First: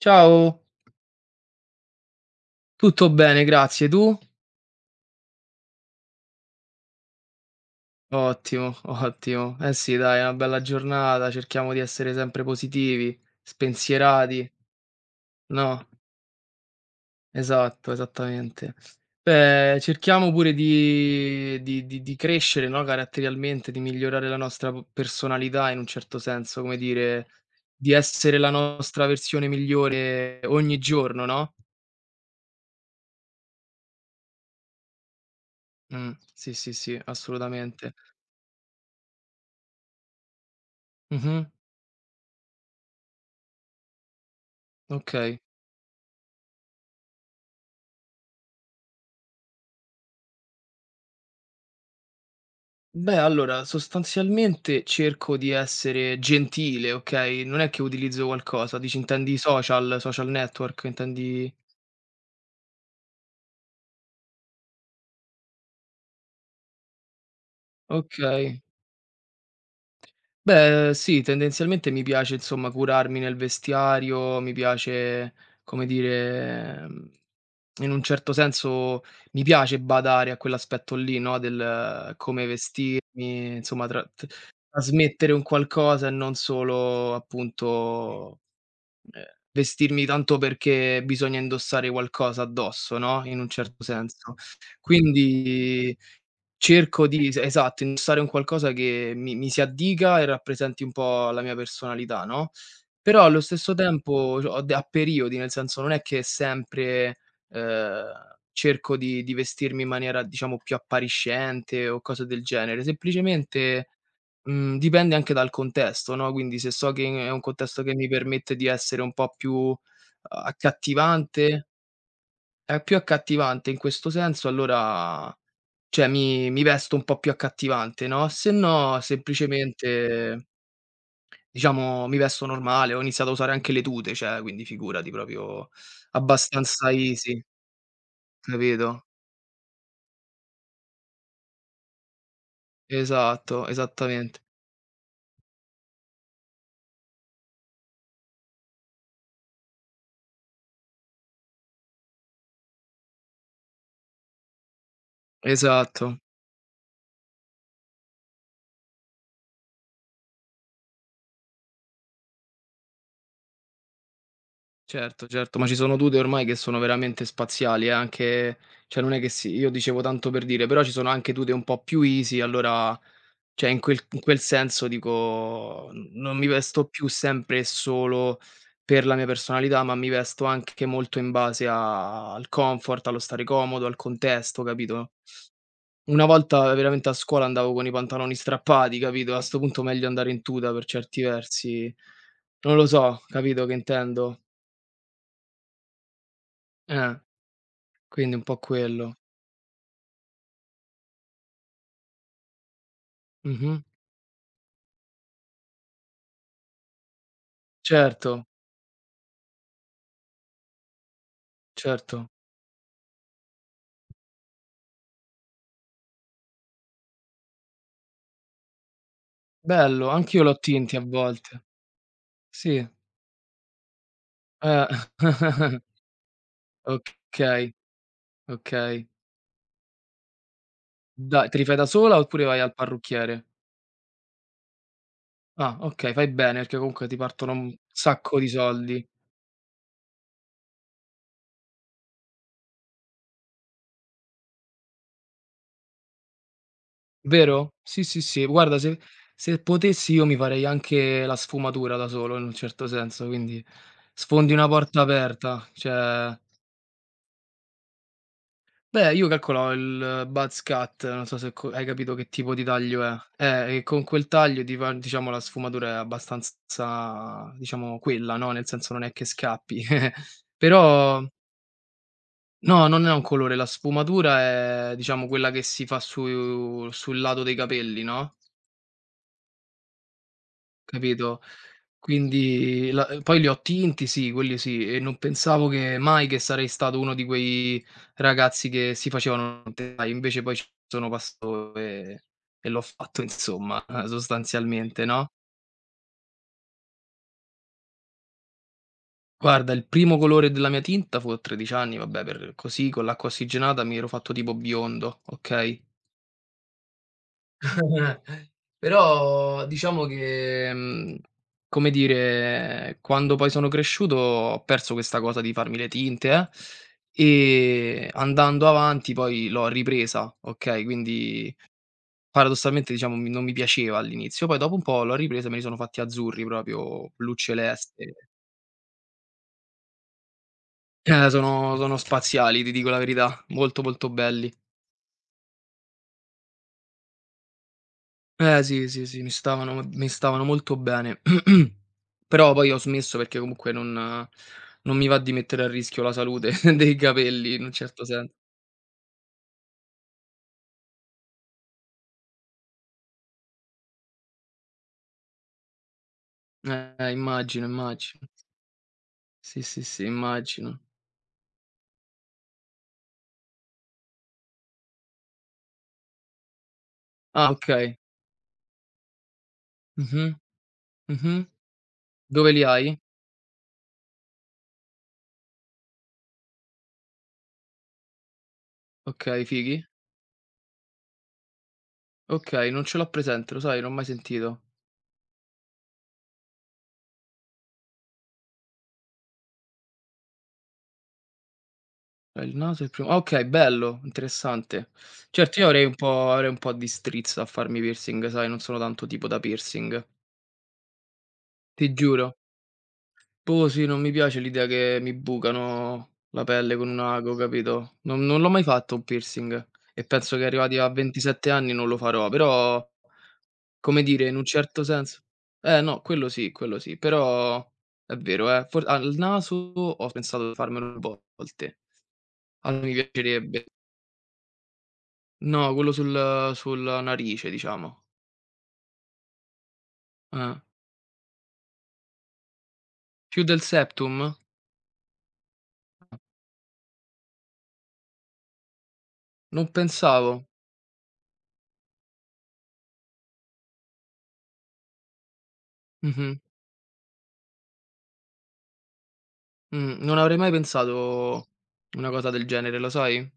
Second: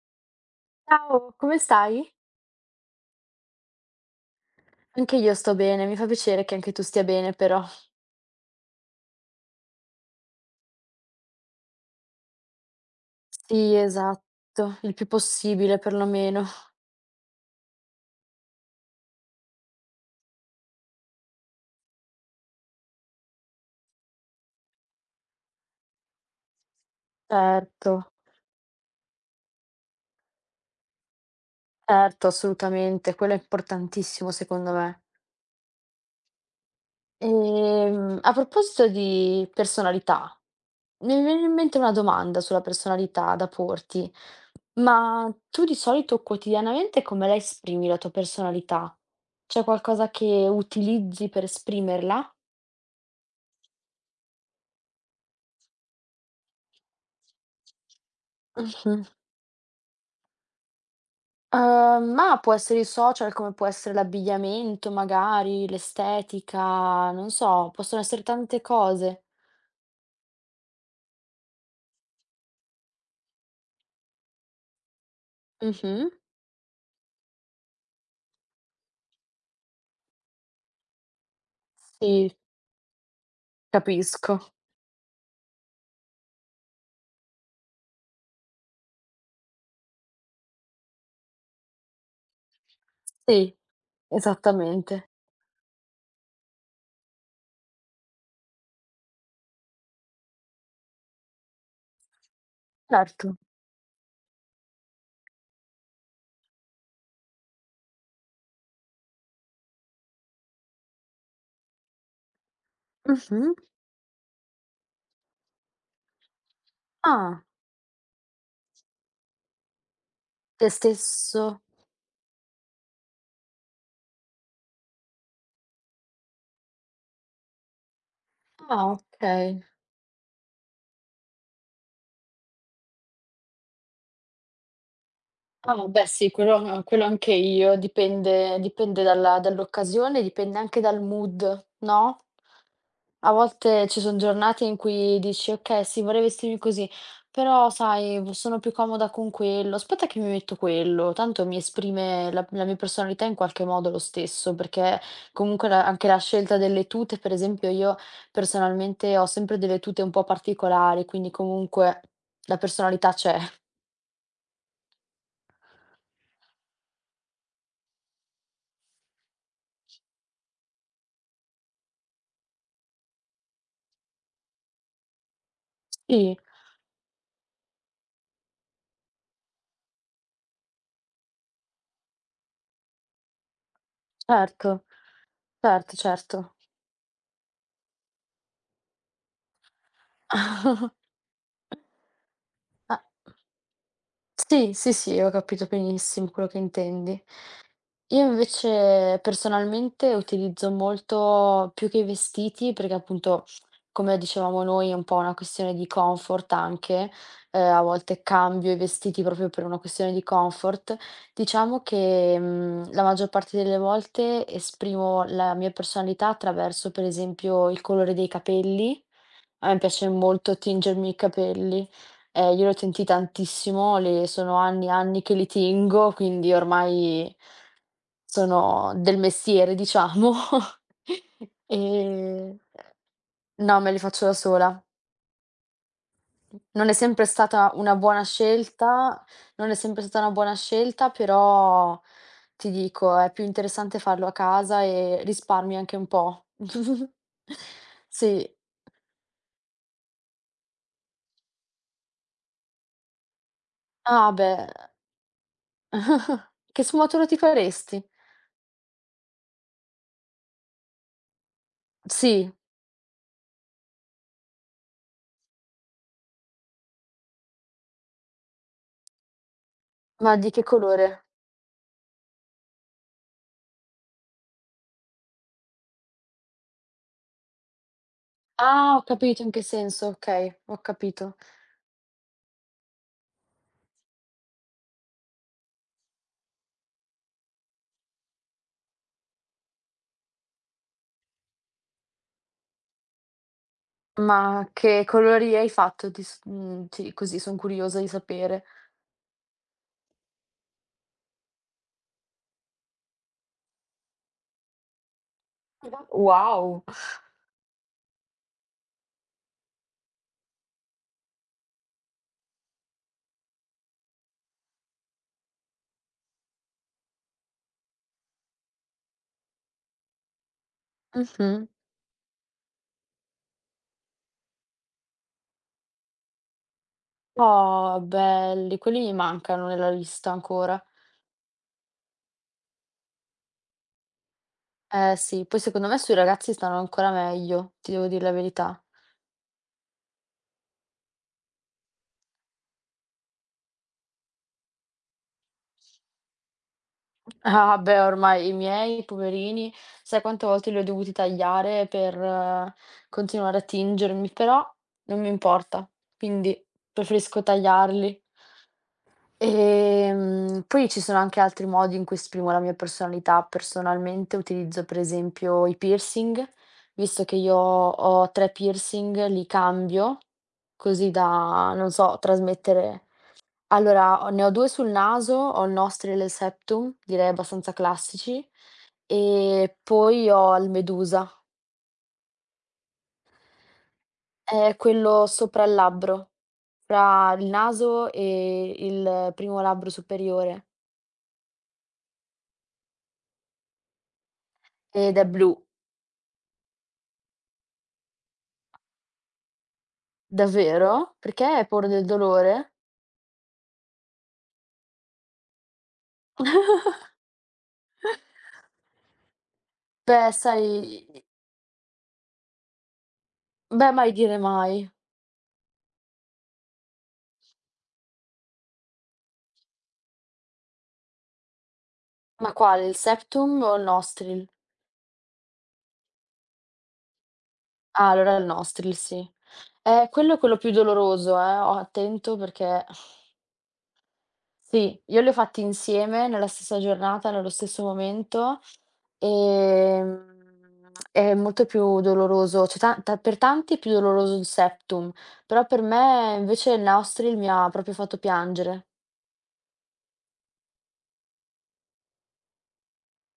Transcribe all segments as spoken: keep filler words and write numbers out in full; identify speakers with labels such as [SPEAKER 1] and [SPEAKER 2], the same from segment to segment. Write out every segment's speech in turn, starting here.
[SPEAKER 1] Ciao,
[SPEAKER 2] Ciao, come stai?
[SPEAKER 1] tutto bene, grazie. Tu?
[SPEAKER 2] Anche io sto bene, mi fa piacere che anche tu stia bene però.
[SPEAKER 1] Ottimo, ottimo. Eh sì, dai, è una bella giornata, cerchiamo di essere sempre positivi,
[SPEAKER 2] Sì,
[SPEAKER 1] spensierati,
[SPEAKER 2] esatto, il più possibile
[SPEAKER 1] no?
[SPEAKER 2] perlomeno.
[SPEAKER 1] Esatto, esattamente. Beh, cerchiamo pure di, di- di- di crescere, no? Caratterialmente, di migliorare la nostra po- personalità in un certo senso, come dire,
[SPEAKER 2] Certo,
[SPEAKER 1] di essere la nostra versione migliore ogni giorno, no?
[SPEAKER 2] certo, assolutamente, quello è importantissimo secondo me.
[SPEAKER 1] Mm, sì, sì, sì, assolutamente.
[SPEAKER 2] Ehm, a proposito di personalità, mi viene in
[SPEAKER 1] Mhm,
[SPEAKER 2] mente una domanda sulla personalità da porti, ma
[SPEAKER 1] ok.
[SPEAKER 2] tu di solito quotidianamente come la esprimi la tua personalità? C'è qualcosa che utilizzi per esprimerla?
[SPEAKER 1] Beh, allora, sostanzialmente cerco di essere gentile, okay, non è che utilizzo qualcosa. Dici
[SPEAKER 2] Mhm.
[SPEAKER 1] intendi i social, social network, intendi?
[SPEAKER 2] Uhm, ma può essere i social, come può essere l'abbigliamento magari, l'estetica, non so, possono essere tante
[SPEAKER 1] Okay.
[SPEAKER 2] cose.
[SPEAKER 1] Beh, sì, tendenzialmente mi piace insomma curarmi nel vestiario, mi piace, come
[SPEAKER 2] Mh-mh.
[SPEAKER 1] dire, mhmm, in un certo senso mi piace badare a quell'aspetto lì, no, del eh,
[SPEAKER 2] Sì,
[SPEAKER 1] come vestirmi, insomma tra t
[SPEAKER 2] capisco.
[SPEAKER 1] trasmettere un qualcosa e non solo appunto. Ehm, Vestirmi tanto perché bisogna indossare qualcosa addosso, no, in un Mh.
[SPEAKER 2] Sì,
[SPEAKER 1] certo senso.
[SPEAKER 2] esattamente.
[SPEAKER 1] Quindi cerco di es esatto, indossare un qualcosa che mi mi si addica e rappresenti un po' la mia personalità, no, però
[SPEAKER 2] Certo.
[SPEAKER 1] allo stesso tempo cioè ho de a periodi, nel senso non è che sempre, ehm, cerco di di vestirmi in maniera, diciamo, più appariscente o cose del genere,
[SPEAKER 2] Mh-mh.
[SPEAKER 1] semplicemente. Mhmm, dipende anche dal contesto, no, quindi se so che è un
[SPEAKER 2] Ah,
[SPEAKER 1] contesto che mi permette di essere un po' più uhm,
[SPEAKER 2] te stesso.
[SPEAKER 1] accattivante è più accattivante in questo senso allora cioè mi mi vesto un po' più accattivante, no, se
[SPEAKER 2] Ah,
[SPEAKER 1] no
[SPEAKER 2] okay.
[SPEAKER 1] semplicemente diciamo mi vesto normale, ho iniziato a usare anche le tute, cioè quindi figurati proprio
[SPEAKER 2] Ah beh sì, quello
[SPEAKER 1] abbastanza
[SPEAKER 2] quello anche
[SPEAKER 1] easy,
[SPEAKER 2] io, dipende dipende
[SPEAKER 1] capito?
[SPEAKER 2] dalla dall'occasione, dipende anche dal mood, no? A
[SPEAKER 1] Esatto,
[SPEAKER 2] volte ci son
[SPEAKER 1] esattamente.
[SPEAKER 2] giornate in cui dici: "Okay, sì, vorrei vestirmi così, però sai, v sono più comoda con quello. Aspetta che mi metto quello." Tanto mi esprime la la mia personalità in qualche modo lo stesso, perché comunque la anche la
[SPEAKER 1] Esatto.
[SPEAKER 2] scelta delle tute, per esempio, io personalmente ho sempre delle tute un po' particolari, quindi comunque la personalità c'è.
[SPEAKER 1] Certo, certo, ma ci sono tute ormai che sono veramente spaziali, eh, anche cioè non è che si io dicevo tanto per dire, però ci sono anche tute un po' più easy, allora cioè in quel in quel senso dico, n
[SPEAKER 2] Sì,
[SPEAKER 1] non mi vesto più sempre e solo per la mia personalità, ma mi vesto anche molto in base a al comfort, allo stare comodo, al contesto,
[SPEAKER 2] certo.
[SPEAKER 1] capito?
[SPEAKER 2] Certo,
[SPEAKER 1] Una
[SPEAKER 2] certo.
[SPEAKER 1] volta veramente a scuola andavo con i pantaloni strappati, capito, a 'sto punto meglio andare in tuta per certi versi. Non lo
[SPEAKER 2] Ah,
[SPEAKER 1] so, capito che intendo?
[SPEAKER 2] sì, sì, sì, ho capito benissimo quello che
[SPEAKER 1] Eh.
[SPEAKER 2] intendi. Io
[SPEAKER 1] Quindi un po' quello.
[SPEAKER 2] invece personalmente utilizzo molto più che i vestiti, perché appunto,
[SPEAKER 1] Mh-mh.
[SPEAKER 2] come dicevamo noi, è un po' una questione di comfort anche, eh, a volte
[SPEAKER 1] Certo,
[SPEAKER 2] cambio i vestiti proprio per una questione di comfort. Diciamo
[SPEAKER 1] certo.
[SPEAKER 2] che, mhmm, la maggior parte delle volte esprimo la mia personalità attraverso, per esempio, il colore dei capelli. A me
[SPEAKER 1] Bello,
[SPEAKER 2] piace
[SPEAKER 1] anch'io
[SPEAKER 2] molto
[SPEAKER 1] l'ho tinti a
[SPEAKER 2] tingermi i
[SPEAKER 1] volte.
[SPEAKER 2] capelli. Eh, io li
[SPEAKER 1] Sì,
[SPEAKER 2] ho sentiti tantissimo, li sono anni
[SPEAKER 1] eh.
[SPEAKER 2] e anni che li tengo, quindi ormai
[SPEAKER 1] Okay,
[SPEAKER 2] sono
[SPEAKER 1] okay.
[SPEAKER 2] del mestiere, diciamo.
[SPEAKER 1] Da te li fai da sola oppure
[SPEAKER 2] Ehm,
[SPEAKER 1] vai al parrucchiere?
[SPEAKER 2] no, me li faccio da sola.
[SPEAKER 1] Ah, okay, fai bene perché
[SPEAKER 2] Non è
[SPEAKER 1] comunque ti
[SPEAKER 2] sempre
[SPEAKER 1] partono
[SPEAKER 2] stata
[SPEAKER 1] un
[SPEAKER 2] una buona
[SPEAKER 1] sacco di soldi,
[SPEAKER 2] scelta non è sempre stata una buona scelta, però ti dico, è più interessante farlo a casa e risparmi anche un po'.
[SPEAKER 1] vero? Sì, sì, sì.
[SPEAKER 2] Sì.
[SPEAKER 1] Guarda se se potessi io mi farei anche la sfumatura da solo in un certo senso, quindi
[SPEAKER 2] Ah
[SPEAKER 1] sfondi
[SPEAKER 2] beh,
[SPEAKER 1] una porta aperta, cioè.
[SPEAKER 2] che sfumatura ti faresti?
[SPEAKER 1] Beh, io calcolavo il buzz cut, non so se co hai capito che
[SPEAKER 2] Sì.
[SPEAKER 1] tipo di taglio è. Eh, e con quel taglio ti fa diciamo la sfumatura è abbastanza, diciamo quella, no, nel senso non è che scappi.
[SPEAKER 2] Ma di che colore?
[SPEAKER 1] Però no, non è un colore, la sfumatura è diciamo quella che si fa su sul lato dei capelli, no,
[SPEAKER 2] Ah, ho capito in che senso, okay, ho capito.
[SPEAKER 1] capito? Quindi la ehm, poi li ho tinti, sì, quelli sì, e non pensavo che mai che sarei stato uno di quei ragazzi che si facevano tentai, invece poi ci sono passato e e l'ho fatto insomma,
[SPEAKER 2] Ma
[SPEAKER 1] sostanzialmente,
[SPEAKER 2] che
[SPEAKER 1] no.
[SPEAKER 2] colori hai fatto? Ti s mhmm, ti così son curiosa di sapere.
[SPEAKER 1] Guarda, il primo colore della mia tinta fu a tredici anni, vabbè per così con l'acqua ossigenata mi ero fatto tipo biondo, okay?
[SPEAKER 2] Wow!
[SPEAKER 1] Però diciamo che, mhmm, come dire, quando poi sono cresciuto ho perso questa cosa di farmi le tinte, eh, e andando avanti poi l'ho ripresa, okay, quindi
[SPEAKER 2] Mh-mh.
[SPEAKER 1] paradossalmente diciamo mi non mi piaceva all'inizio, poi dopo un po' l'ho ripresa e me li sono fatti azzurri proprio, blu
[SPEAKER 2] Oh,
[SPEAKER 1] celeste.
[SPEAKER 2] belli, quelli mi mancano nella lista ancora.
[SPEAKER 1] Eh, sono sono spaziali, ti dico la verità, molto, molto belli.
[SPEAKER 2] Eh sì, poi secondo me sui ragazzi stanno ancora meglio, ti devo dir la
[SPEAKER 1] Eh
[SPEAKER 2] verità.
[SPEAKER 1] sì, sì, sì, mi stavano mi stavano molto bene. Però poi ho smesso perché comunque non non mi va di mettere a rischio la salute dei capelli in un
[SPEAKER 2] Ah, beh,
[SPEAKER 1] certo sen
[SPEAKER 2] ormai i miei, poverini, sai quante volte li ho dovuti tagliare per eh, continuare a tingermi, però non mi importa, quindi
[SPEAKER 1] eh,
[SPEAKER 2] preferisco
[SPEAKER 1] immagino,
[SPEAKER 2] tagliarli.
[SPEAKER 1] immagino. Sì, sì, sì,
[SPEAKER 2] Ehm,
[SPEAKER 1] immagino.
[SPEAKER 2] poi ci sono anche altri modi in cui esprimo la mia personalità. Personalmente utilizzo per esempio i piercing, visto che
[SPEAKER 1] Ah,
[SPEAKER 2] io
[SPEAKER 1] okay.
[SPEAKER 2] ho tre piercing, li cambio
[SPEAKER 1] Mh-mh,
[SPEAKER 2] così
[SPEAKER 1] mh-mh.
[SPEAKER 2] da, non so,
[SPEAKER 1] Dove li hai?
[SPEAKER 2] trasmettere. Allora, ho ne ho due sul naso, ho il nostril e il septum, direi abbastanza classici,
[SPEAKER 1] Okay,
[SPEAKER 2] e
[SPEAKER 1] fighi.
[SPEAKER 2] poi ho il medusa.
[SPEAKER 1] Okay, non ce l'ho presente, lo sai, non ho mai sentito.
[SPEAKER 2] È quello sopra il labbro, fra il naso e il primo labbro superiore,
[SPEAKER 1] Eh, il naso è il primo. Ah, okay, bello, interessante.
[SPEAKER 2] ed è blu.
[SPEAKER 1] Certo, io avrei un po' avrei un po' di strizza a farmi piercing, sai, non sono tanto tipo da piercing.
[SPEAKER 2] Davvero? Perché hai paura
[SPEAKER 1] Ti
[SPEAKER 2] del
[SPEAKER 1] giuro.
[SPEAKER 2] dolore?
[SPEAKER 1] Boh, sì, non mi piace l'idea che mi bucano la pelle con un ago, capito? Non non l'ho mai fatto un piercing e
[SPEAKER 2] Beh,
[SPEAKER 1] penso che arrivati a
[SPEAKER 2] sai
[SPEAKER 1] ventisette anni non lo farò, però,
[SPEAKER 2] beh,
[SPEAKER 1] come
[SPEAKER 2] mai
[SPEAKER 1] dire,
[SPEAKER 2] dire
[SPEAKER 1] in un certo
[SPEAKER 2] mai.
[SPEAKER 1] senso eh, no, quello sì, quello sì, però è vero, eh, for al naso ho pensato di farmelo due volte.
[SPEAKER 2] Ma
[SPEAKER 1] A
[SPEAKER 2] quale,
[SPEAKER 1] me
[SPEAKER 2] il septum
[SPEAKER 1] piacerebbe.
[SPEAKER 2] o il nostril?
[SPEAKER 1] No, quello sul sulla narice, diciamo.
[SPEAKER 2] Ah, allora il nostril, sì. Eh, quello è
[SPEAKER 1] Eh.
[SPEAKER 2] quello più doloroso, eh, o attento perché
[SPEAKER 1] Più del septum?
[SPEAKER 2] Sì, io li ho fatti insieme nella stessa giornata, nello stesso momento,
[SPEAKER 1] Non
[SPEAKER 2] ehm,
[SPEAKER 1] pensavo.
[SPEAKER 2] è molto più doloroso, cioè ta ta per tanti è più doloroso il septum, però per me
[SPEAKER 1] Mh-mh.
[SPEAKER 2] invece il Neostril mi ha proprio fatto piangere.
[SPEAKER 1] Mh, non avrei mai pensato una cosa del genere, lo sai?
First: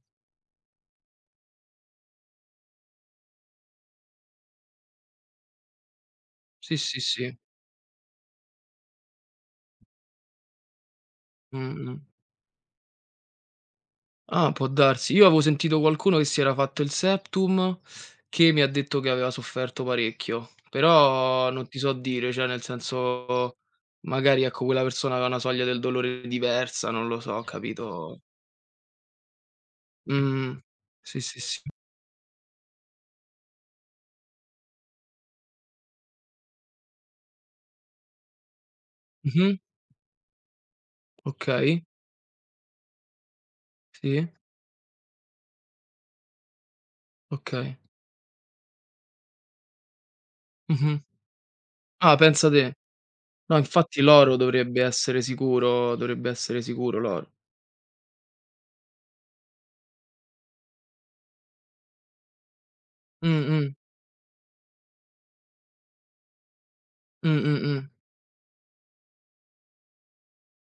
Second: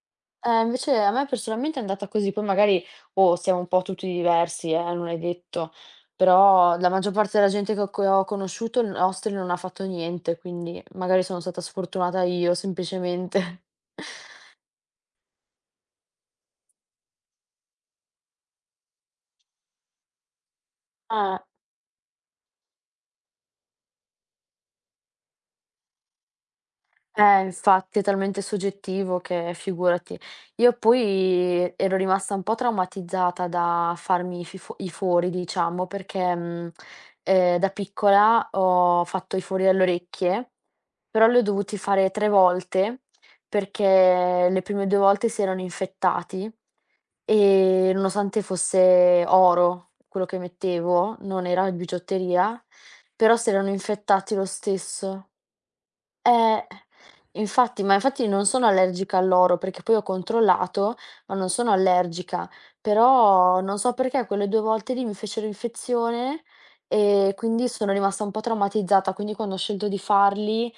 [SPEAKER 2] Eh, invece a me personalmente è andata così, poi magari, oh, siamo un po' tutti diversi, eh, non è detto, però
[SPEAKER 1] Sì,
[SPEAKER 2] la
[SPEAKER 1] sì,
[SPEAKER 2] maggior parte
[SPEAKER 1] sì.
[SPEAKER 2] della gente che ho che ho conosciuto il Neostril non ha fatto niente, quindi magari sono stata
[SPEAKER 1] Mh-mh.
[SPEAKER 2] sfortunata io semplicemente.
[SPEAKER 1] Ah, può darsi. Io avevo sentito qualcuno che si era fatto il septum, che mi ha detto che aveva sofferto parecchio,
[SPEAKER 2] Eh.
[SPEAKER 1] però non ti so dire, cioè nel senso magari, ecco, quella persona aveva una soglia del dolore diversa, non lo so,
[SPEAKER 2] Eh, infatti è
[SPEAKER 1] capito?
[SPEAKER 2] talmente soggettivo che figurati.
[SPEAKER 1] Mh.
[SPEAKER 2] Io
[SPEAKER 1] Sì, sì, sì.
[SPEAKER 2] poi ero rimasta un po' traumatizzata da farmi i fi fo i fori diciamo, perché, mhmm, ehm, da piccola ho fatto i
[SPEAKER 1] Mh-mh.
[SPEAKER 2] fori alle orecchie, però li ho dovuti
[SPEAKER 1] Okay.
[SPEAKER 2] fare tre volte,
[SPEAKER 1] Sì.
[SPEAKER 2] perché le prime due volte si erano infettati
[SPEAKER 1] Okay.
[SPEAKER 2] e nonostante fosse oro quello che
[SPEAKER 1] Mh-mh.
[SPEAKER 2] mettevo, non era in
[SPEAKER 1] Ah, pensa
[SPEAKER 2] bigiotteria,
[SPEAKER 1] te.
[SPEAKER 2] però si
[SPEAKER 1] No,
[SPEAKER 2] erano
[SPEAKER 1] infatti l'oro
[SPEAKER 2] infettati lo
[SPEAKER 1] dovrebbe essere
[SPEAKER 2] stesso.
[SPEAKER 1] sicuro, dovrebbe essere
[SPEAKER 2] Eh,
[SPEAKER 1] sicuro l'oro.
[SPEAKER 2] infatti, ma infatti non sono allergica all'oro, perché poi ho controllato, ma non sono allergica, però
[SPEAKER 1] Mh-mh.
[SPEAKER 2] non so perché quelle due volte lì mi fecero infezione
[SPEAKER 1] Mh,
[SPEAKER 2] e
[SPEAKER 1] mh,
[SPEAKER 2] quindi
[SPEAKER 1] mh.
[SPEAKER 2] sono rimasta un po' traumatizzata, quindi quando ho scelto di farli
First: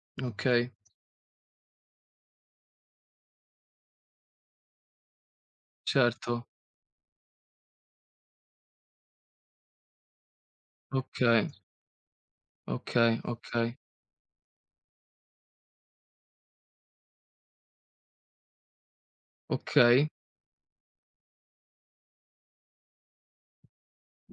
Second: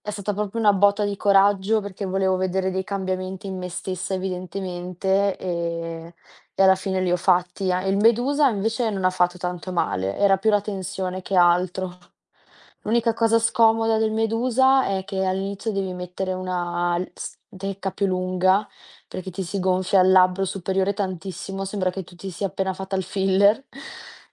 [SPEAKER 2] è stata proprio
[SPEAKER 1] Okay,
[SPEAKER 2] una botta di coraggio perché volevo vedere dei cambiamenti in me stessa evidentemente e
[SPEAKER 1] certo.
[SPEAKER 2] e alla fine li ho fatti. Ah, il Medusa invece non ha fatto tanto male, era più la tensione che
[SPEAKER 1] Okay,
[SPEAKER 2] altro. L'unica
[SPEAKER 1] okay,
[SPEAKER 2] cosa
[SPEAKER 1] okay,
[SPEAKER 2] scomoda del Medusa è che all'inizio devi mettere una l s tecca più lunga, perché ti si gonfia
[SPEAKER 1] okay.
[SPEAKER 2] il labbro superiore tantissimo, sembra che tu ti sia appena fatta il filler,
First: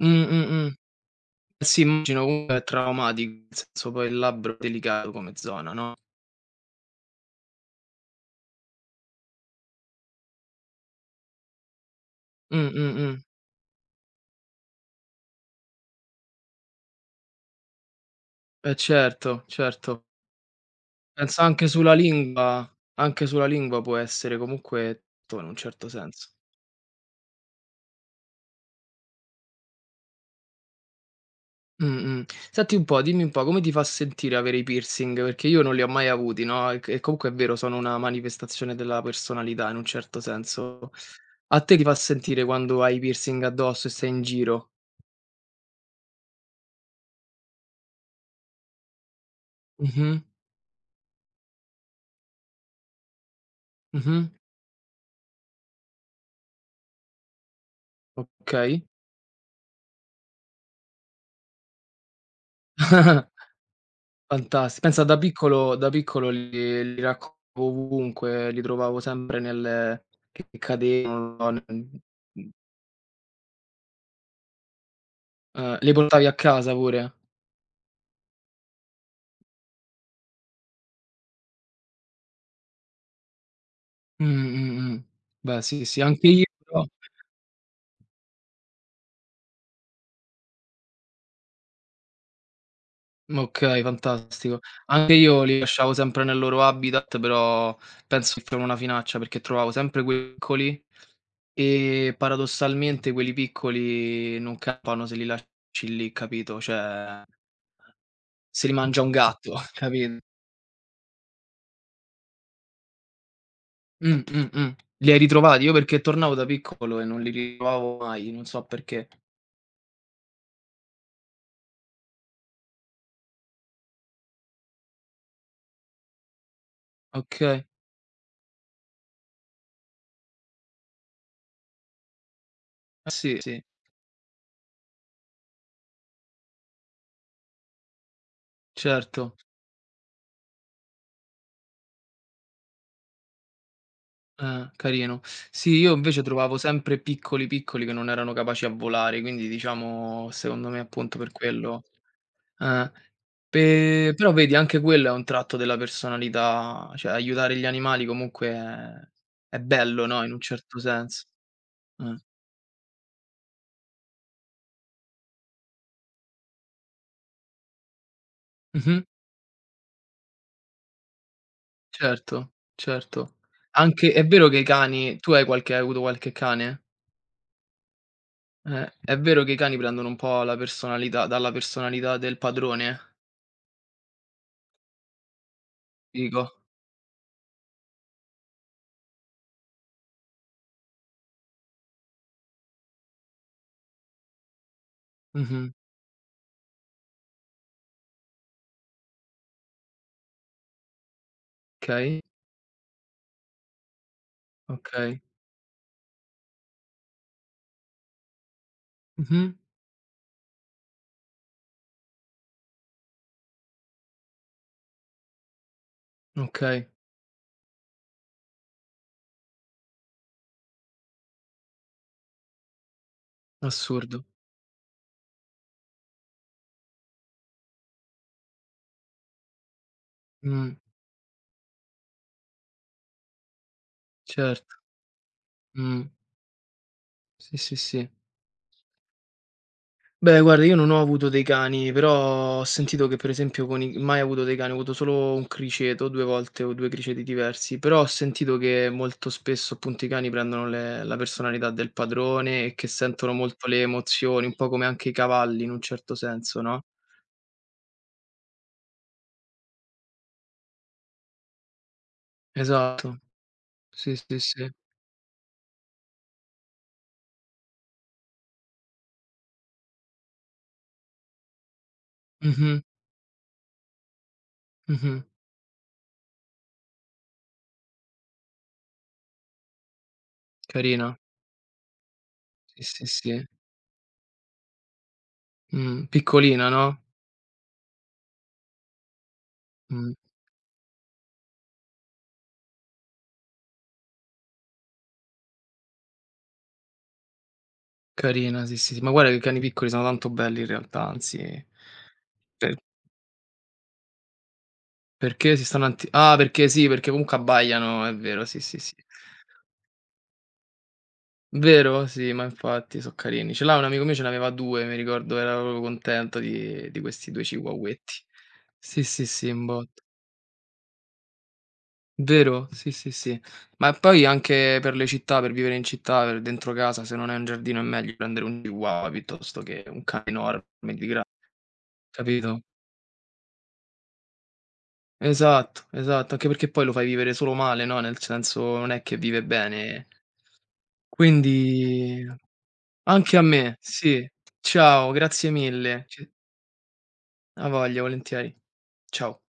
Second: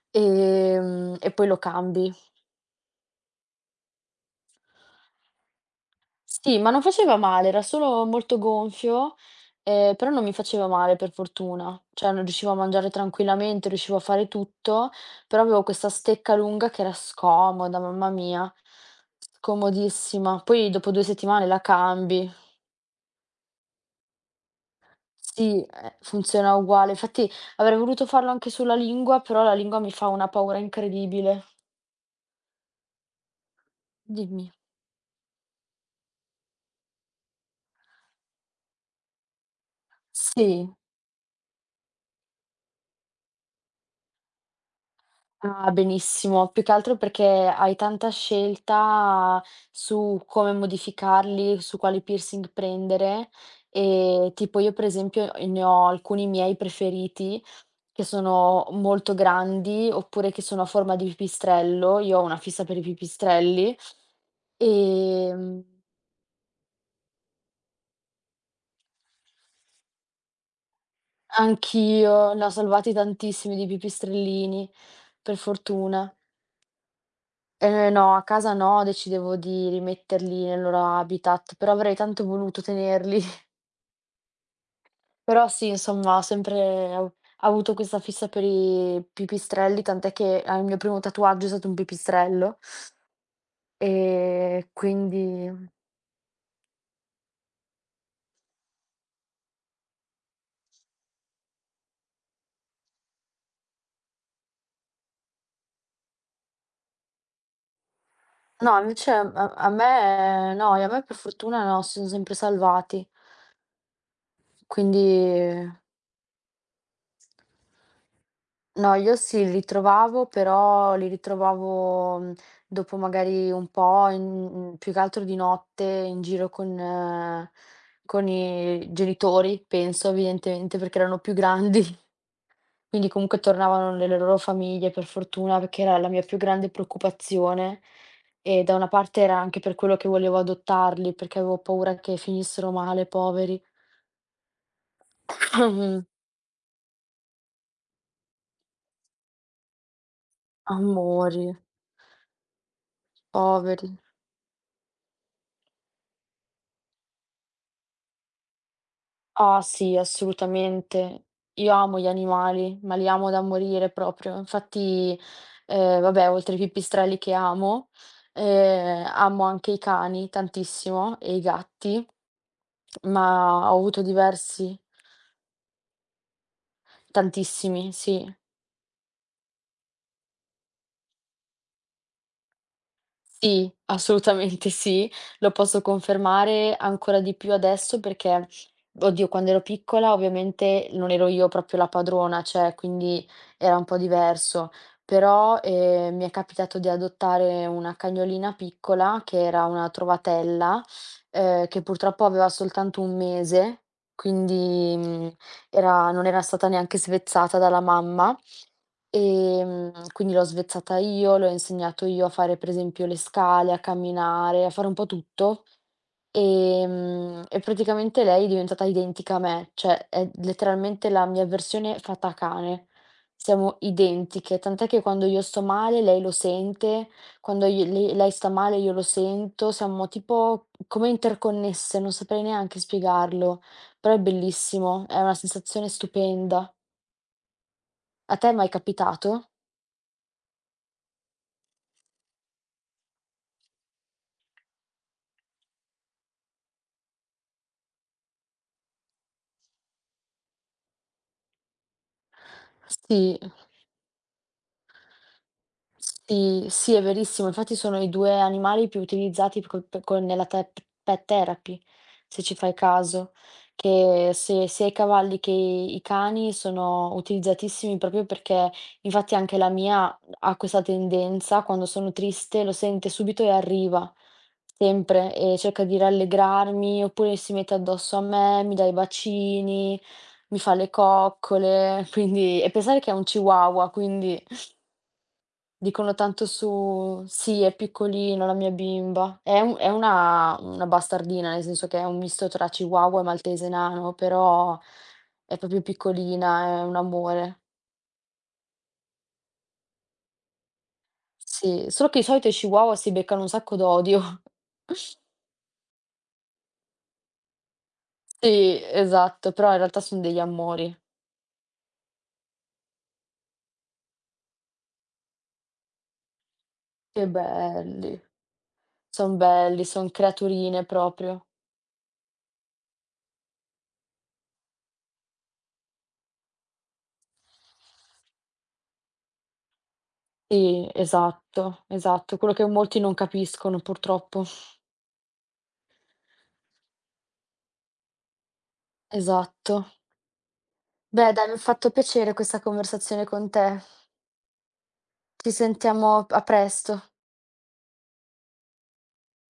[SPEAKER 1] Mh, mh, mh.
[SPEAKER 2] ehm, e poi lo
[SPEAKER 1] Eh sì,
[SPEAKER 2] cambi.
[SPEAKER 1] immagino comunque è traumatico, nel senso poi il labbro è delicato come zona, no.
[SPEAKER 2] Sì, ma non faceva male, era solo molto gonfio, ehm, però non mi faceva male per fortuna. Cioè non riuscivo a
[SPEAKER 1] Mh,
[SPEAKER 2] mangiare
[SPEAKER 1] mh, mh.
[SPEAKER 2] tranquillamente, riuscivo a fare tutto, però avevo questa stecca lunga che era scomoda, mamma mia,
[SPEAKER 1] Eh certo, certo.
[SPEAKER 2] scomodissima. Poi dopo due
[SPEAKER 1] Penso
[SPEAKER 2] settimane la
[SPEAKER 1] anche sulla
[SPEAKER 2] cambi.
[SPEAKER 1] lingua anche sulla lingua può essere comunque to in un
[SPEAKER 2] Sì,
[SPEAKER 1] certo
[SPEAKER 2] eh,
[SPEAKER 1] senso.
[SPEAKER 2] funziona uguale. Infatti avrei voluto farlo anche sulla lingua, però la lingua mi fa una paura incredibile.
[SPEAKER 1] Mh, mh. Senti un po', dimmi un po', come ti fa sentire
[SPEAKER 2] Dimmi.
[SPEAKER 1] avere i piercing? Perché io non li ho mai avuti, no, e c e comunque è vero, sono una manifestazione della personalità in un certo
[SPEAKER 2] Sì.
[SPEAKER 1] senso. A te ti fa sentire quando hai i piercing addosso e sei in giro?
[SPEAKER 2] Ah, benissimo. Più che altro perché hai tanta scelta su
[SPEAKER 1] Mh-mh,
[SPEAKER 2] come modificarli, su quali piercing prendere
[SPEAKER 1] mh-mh,
[SPEAKER 2] e tipo io per esempio ne ho alcuni miei preferiti che sono
[SPEAKER 1] okay.
[SPEAKER 2] molto grandi oppure che sono a forma di pipistrello. Io ho una fissa per i pipistrelli.
[SPEAKER 1] Fantas pensa da
[SPEAKER 2] Ehm,
[SPEAKER 1] piccolo da piccolo li li raccolgo ovunque, li trovavo sempre nelle che cadevano, no, n
[SPEAKER 2] anch'io ne ho
[SPEAKER 1] mhmm,
[SPEAKER 2] salvati tantissimi di pipistrellini, per
[SPEAKER 1] ehm, li
[SPEAKER 2] fortuna.
[SPEAKER 1] portavi a casa pure?
[SPEAKER 2] Ehm, no, a casa no, decidevo di rimetterli nel loro habitat, però avrei tanto voluto tenerli.
[SPEAKER 1] Mh, mh, mh.
[SPEAKER 2] Però
[SPEAKER 1] Beh
[SPEAKER 2] sì,
[SPEAKER 1] sì, sì,
[SPEAKER 2] insomma, ho
[SPEAKER 1] anche io però
[SPEAKER 2] sempre av avuto questa fissa per i pipistrelli, tant'è che, ehm, il mio primo tatuaggio è stato un pipistrello,
[SPEAKER 1] okay, fantastico.
[SPEAKER 2] ehm,
[SPEAKER 1] Anche io
[SPEAKER 2] quindi
[SPEAKER 1] li lasciavo sempre nel loro habitat, però penso che facevano una finaccia perché trovavo sempre quei piccoli. E paradossalmente quelli piccoli non cappano se li lasci lì, capito, cioè se li
[SPEAKER 2] no,
[SPEAKER 1] mangia
[SPEAKER 2] invece
[SPEAKER 1] un
[SPEAKER 2] a a
[SPEAKER 1] gatto,
[SPEAKER 2] a
[SPEAKER 1] capito?
[SPEAKER 2] me no, e a me per fortuna no, si son sempre salvati.
[SPEAKER 1] Mh, mh, mh. Li hai ritrovati?
[SPEAKER 2] Quindi
[SPEAKER 1] Io perché tornavo da piccolo e non li ritrovavo mai, non so
[SPEAKER 2] no,
[SPEAKER 1] perché.
[SPEAKER 2] io sì, li trovavo, però li ritrovavo, mhmm, dopo magari un po', in mhmm, più che altro di notte in giro con eh,
[SPEAKER 1] Okay.
[SPEAKER 2] con i genitori, penso evidentemente, perché erano più grandi, quindi
[SPEAKER 1] Eh sì,
[SPEAKER 2] comunque
[SPEAKER 1] sì,
[SPEAKER 2] tornavano nelle loro famiglie per fortuna, perché era la mia più grande preoccupazione e da una parte era
[SPEAKER 1] certo.
[SPEAKER 2] anche per quello che volevo adottarli, perché avevo paura che finissero male, poveri.
[SPEAKER 1] Eh, carino. Sì, io invece trovavo sempre piccoli, piccoli che non erano capaci a volare, quindi diciamo secondo me appunto per
[SPEAKER 2] Amori,
[SPEAKER 1] quello. Eh,
[SPEAKER 2] poveri.
[SPEAKER 1] pe però vedi anche quello è un tratto della personalità, cioè aiutare gli animali comunque è è
[SPEAKER 2] Ah sì,
[SPEAKER 1] bello, no, in un certo
[SPEAKER 2] assolutamente.
[SPEAKER 1] senso.
[SPEAKER 2] Io amo gli
[SPEAKER 1] Eh.
[SPEAKER 2] animali, ma li amo da morire proprio. Infatti, ehm, vabbè, oltre i pipistrelli che amo,
[SPEAKER 1] Mh-mh.
[SPEAKER 2] ehm, amo anche i cani tantissimo e i gatti,
[SPEAKER 1] Certo, certo.
[SPEAKER 2] ma ho avuto
[SPEAKER 1] Anche è vero che i
[SPEAKER 2] diversi,
[SPEAKER 1] cani tu hai qualche hai avuto qualche cane?
[SPEAKER 2] tantissimi, sì.
[SPEAKER 1] Eh, è vero che i cani prendono un po' la personalità dalla personalità del padrone?
[SPEAKER 2] Sì, assolutamente sì, lo posso
[SPEAKER 1] Dico.
[SPEAKER 2] confermare ancora di più adesso perché, oddio, quando ero piccola ovviamente non ero io proprio la padrona, cioè quindi era un po' diverso, però
[SPEAKER 1] Mh-mh.
[SPEAKER 2] eh, mi è capitato di adottare una cagnolina piccola che era una trovatella, eh, che
[SPEAKER 1] Okay,
[SPEAKER 2] purtroppo aveva soltanto un mese, quindi
[SPEAKER 1] okay.
[SPEAKER 2] mm, era- non era stata neanche svezzata dalla mamma.
[SPEAKER 1] Mh-mh.
[SPEAKER 2] Ehm, quindi l'ho svezzata io, le ho insegnato io a fare per esempio le scale, a camminare, a fare un po' tutto.
[SPEAKER 1] Okay,
[SPEAKER 2] Ehm, e praticamente lei è diventata identica a me, cioè è letteralmente la mia versione fatta a cane. Siamo
[SPEAKER 1] assurdo.
[SPEAKER 2] identiche, tant'è che quando io sto male lei lo sente, quando io- lei, lei sta male io lo sento, siamo tipo
[SPEAKER 1] Mh,
[SPEAKER 2] come interconnesse, non saprei neanche spiegarlo, però è
[SPEAKER 1] certo.
[SPEAKER 2] bellissimo, è una sensazione
[SPEAKER 1] Mh.
[SPEAKER 2] stupenda.
[SPEAKER 1] Sì, sì, sì.
[SPEAKER 2] A te è mai capitato?
[SPEAKER 1] Beh, guarda, io non ho avuto dei cani, però ho sentito che per esempio con i mai avuto dei cani, ho avuto solo un criceto due volte o due criceti diversi, però ho sentito che molto spesso appunto i cani prendono le la personalità del padrone e che sentono
[SPEAKER 2] Sì,
[SPEAKER 1] molto le emozioni, un po' come anche i cavalli in un certo senso,
[SPEAKER 2] sì,
[SPEAKER 1] no?
[SPEAKER 2] sì, è verissimo. Infatti sono i due animali più utilizzati p co co nella tep pet therapy, se ci fai
[SPEAKER 1] Esatto.
[SPEAKER 2] caso,
[SPEAKER 1] Sì,
[SPEAKER 2] che
[SPEAKER 1] sì,
[SPEAKER 2] se
[SPEAKER 1] sì.
[SPEAKER 2] sia i cavalli che i i cani sono utilizzatissimi proprio perché infatti anche la mia ha questa tendenza, quando sono triste lo
[SPEAKER 1] Mh-mh,
[SPEAKER 2] sente subito e arriva,
[SPEAKER 1] mh-mh.
[SPEAKER 2] sempre, e cerca di rallegrarmi, oppure si mette addosso a me, mi dà i bacini, mi fa le
[SPEAKER 1] Carina.
[SPEAKER 2] coccole, quindi e
[SPEAKER 1] Sì,
[SPEAKER 2] pensare
[SPEAKER 1] sì,
[SPEAKER 2] che è un
[SPEAKER 1] sì.
[SPEAKER 2] chihuahua, quindi
[SPEAKER 1] Mh,
[SPEAKER 2] dicono tanto
[SPEAKER 1] piccolina, no?
[SPEAKER 2] su "Sì, è piccolina la mia bimba". È un è
[SPEAKER 1] Mh,
[SPEAKER 2] una una bastardina, nel senso che è un misto tra chihuahua e maltese nano, però è proprio piccolina, è un amore.
[SPEAKER 1] carina, sì, sì, sì. Ma guarda che i cani piccoli sono tanto belli in realtà, anzi,
[SPEAKER 2] Sì, solo che di solito i
[SPEAKER 1] pe
[SPEAKER 2] chihuahua si beccano un sacco d'odio.
[SPEAKER 1] perché si stanno anti ah, perché sì, perché comunque abbaiano, è vero, sì,
[SPEAKER 2] Sì,
[SPEAKER 1] sì, sì.
[SPEAKER 2] esatto, però in realtà son degli amori.
[SPEAKER 1] Vero? Sì, ma infatti so' carini. Ce l'ha un amico mio, ce n'aveva due, mi ricordo, era proprio contento di di
[SPEAKER 2] Che
[SPEAKER 1] questi due chihuahuetti.
[SPEAKER 2] belli.
[SPEAKER 1] Sì, sì,
[SPEAKER 2] Son
[SPEAKER 1] sì, un
[SPEAKER 2] belli,
[SPEAKER 1] botto.
[SPEAKER 2] son creaturine proprio.
[SPEAKER 1] Vero? Sì, sì, sì. Ma poi anche per le città, per vivere in città, per dentro casa, se non hai un giardino è meglio prendere un chihuahua piuttosto che un cane
[SPEAKER 2] Sì,
[SPEAKER 1] enorme di gra
[SPEAKER 2] esatto, esatto, quello
[SPEAKER 1] capito?
[SPEAKER 2] che molti non capiscono purtroppo.
[SPEAKER 1] Esatto, esatto, anche perché poi lo fai vivere solo male, no, nel senso non è che vive
[SPEAKER 2] Esatto.
[SPEAKER 1] bene.
[SPEAKER 2] Beh dai, mi ha fatto
[SPEAKER 1] Quindi.
[SPEAKER 2] piacere questa conversazione
[SPEAKER 1] Anche a
[SPEAKER 2] con
[SPEAKER 1] me,
[SPEAKER 2] te.
[SPEAKER 1] sì. Ciao,
[SPEAKER 2] Ci
[SPEAKER 1] grazie mille.
[SPEAKER 2] sentiamo
[SPEAKER 1] Ci
[SPEAKER 2] a presto.
[SPEAKER 1] A voglia, volentieri. Ciao.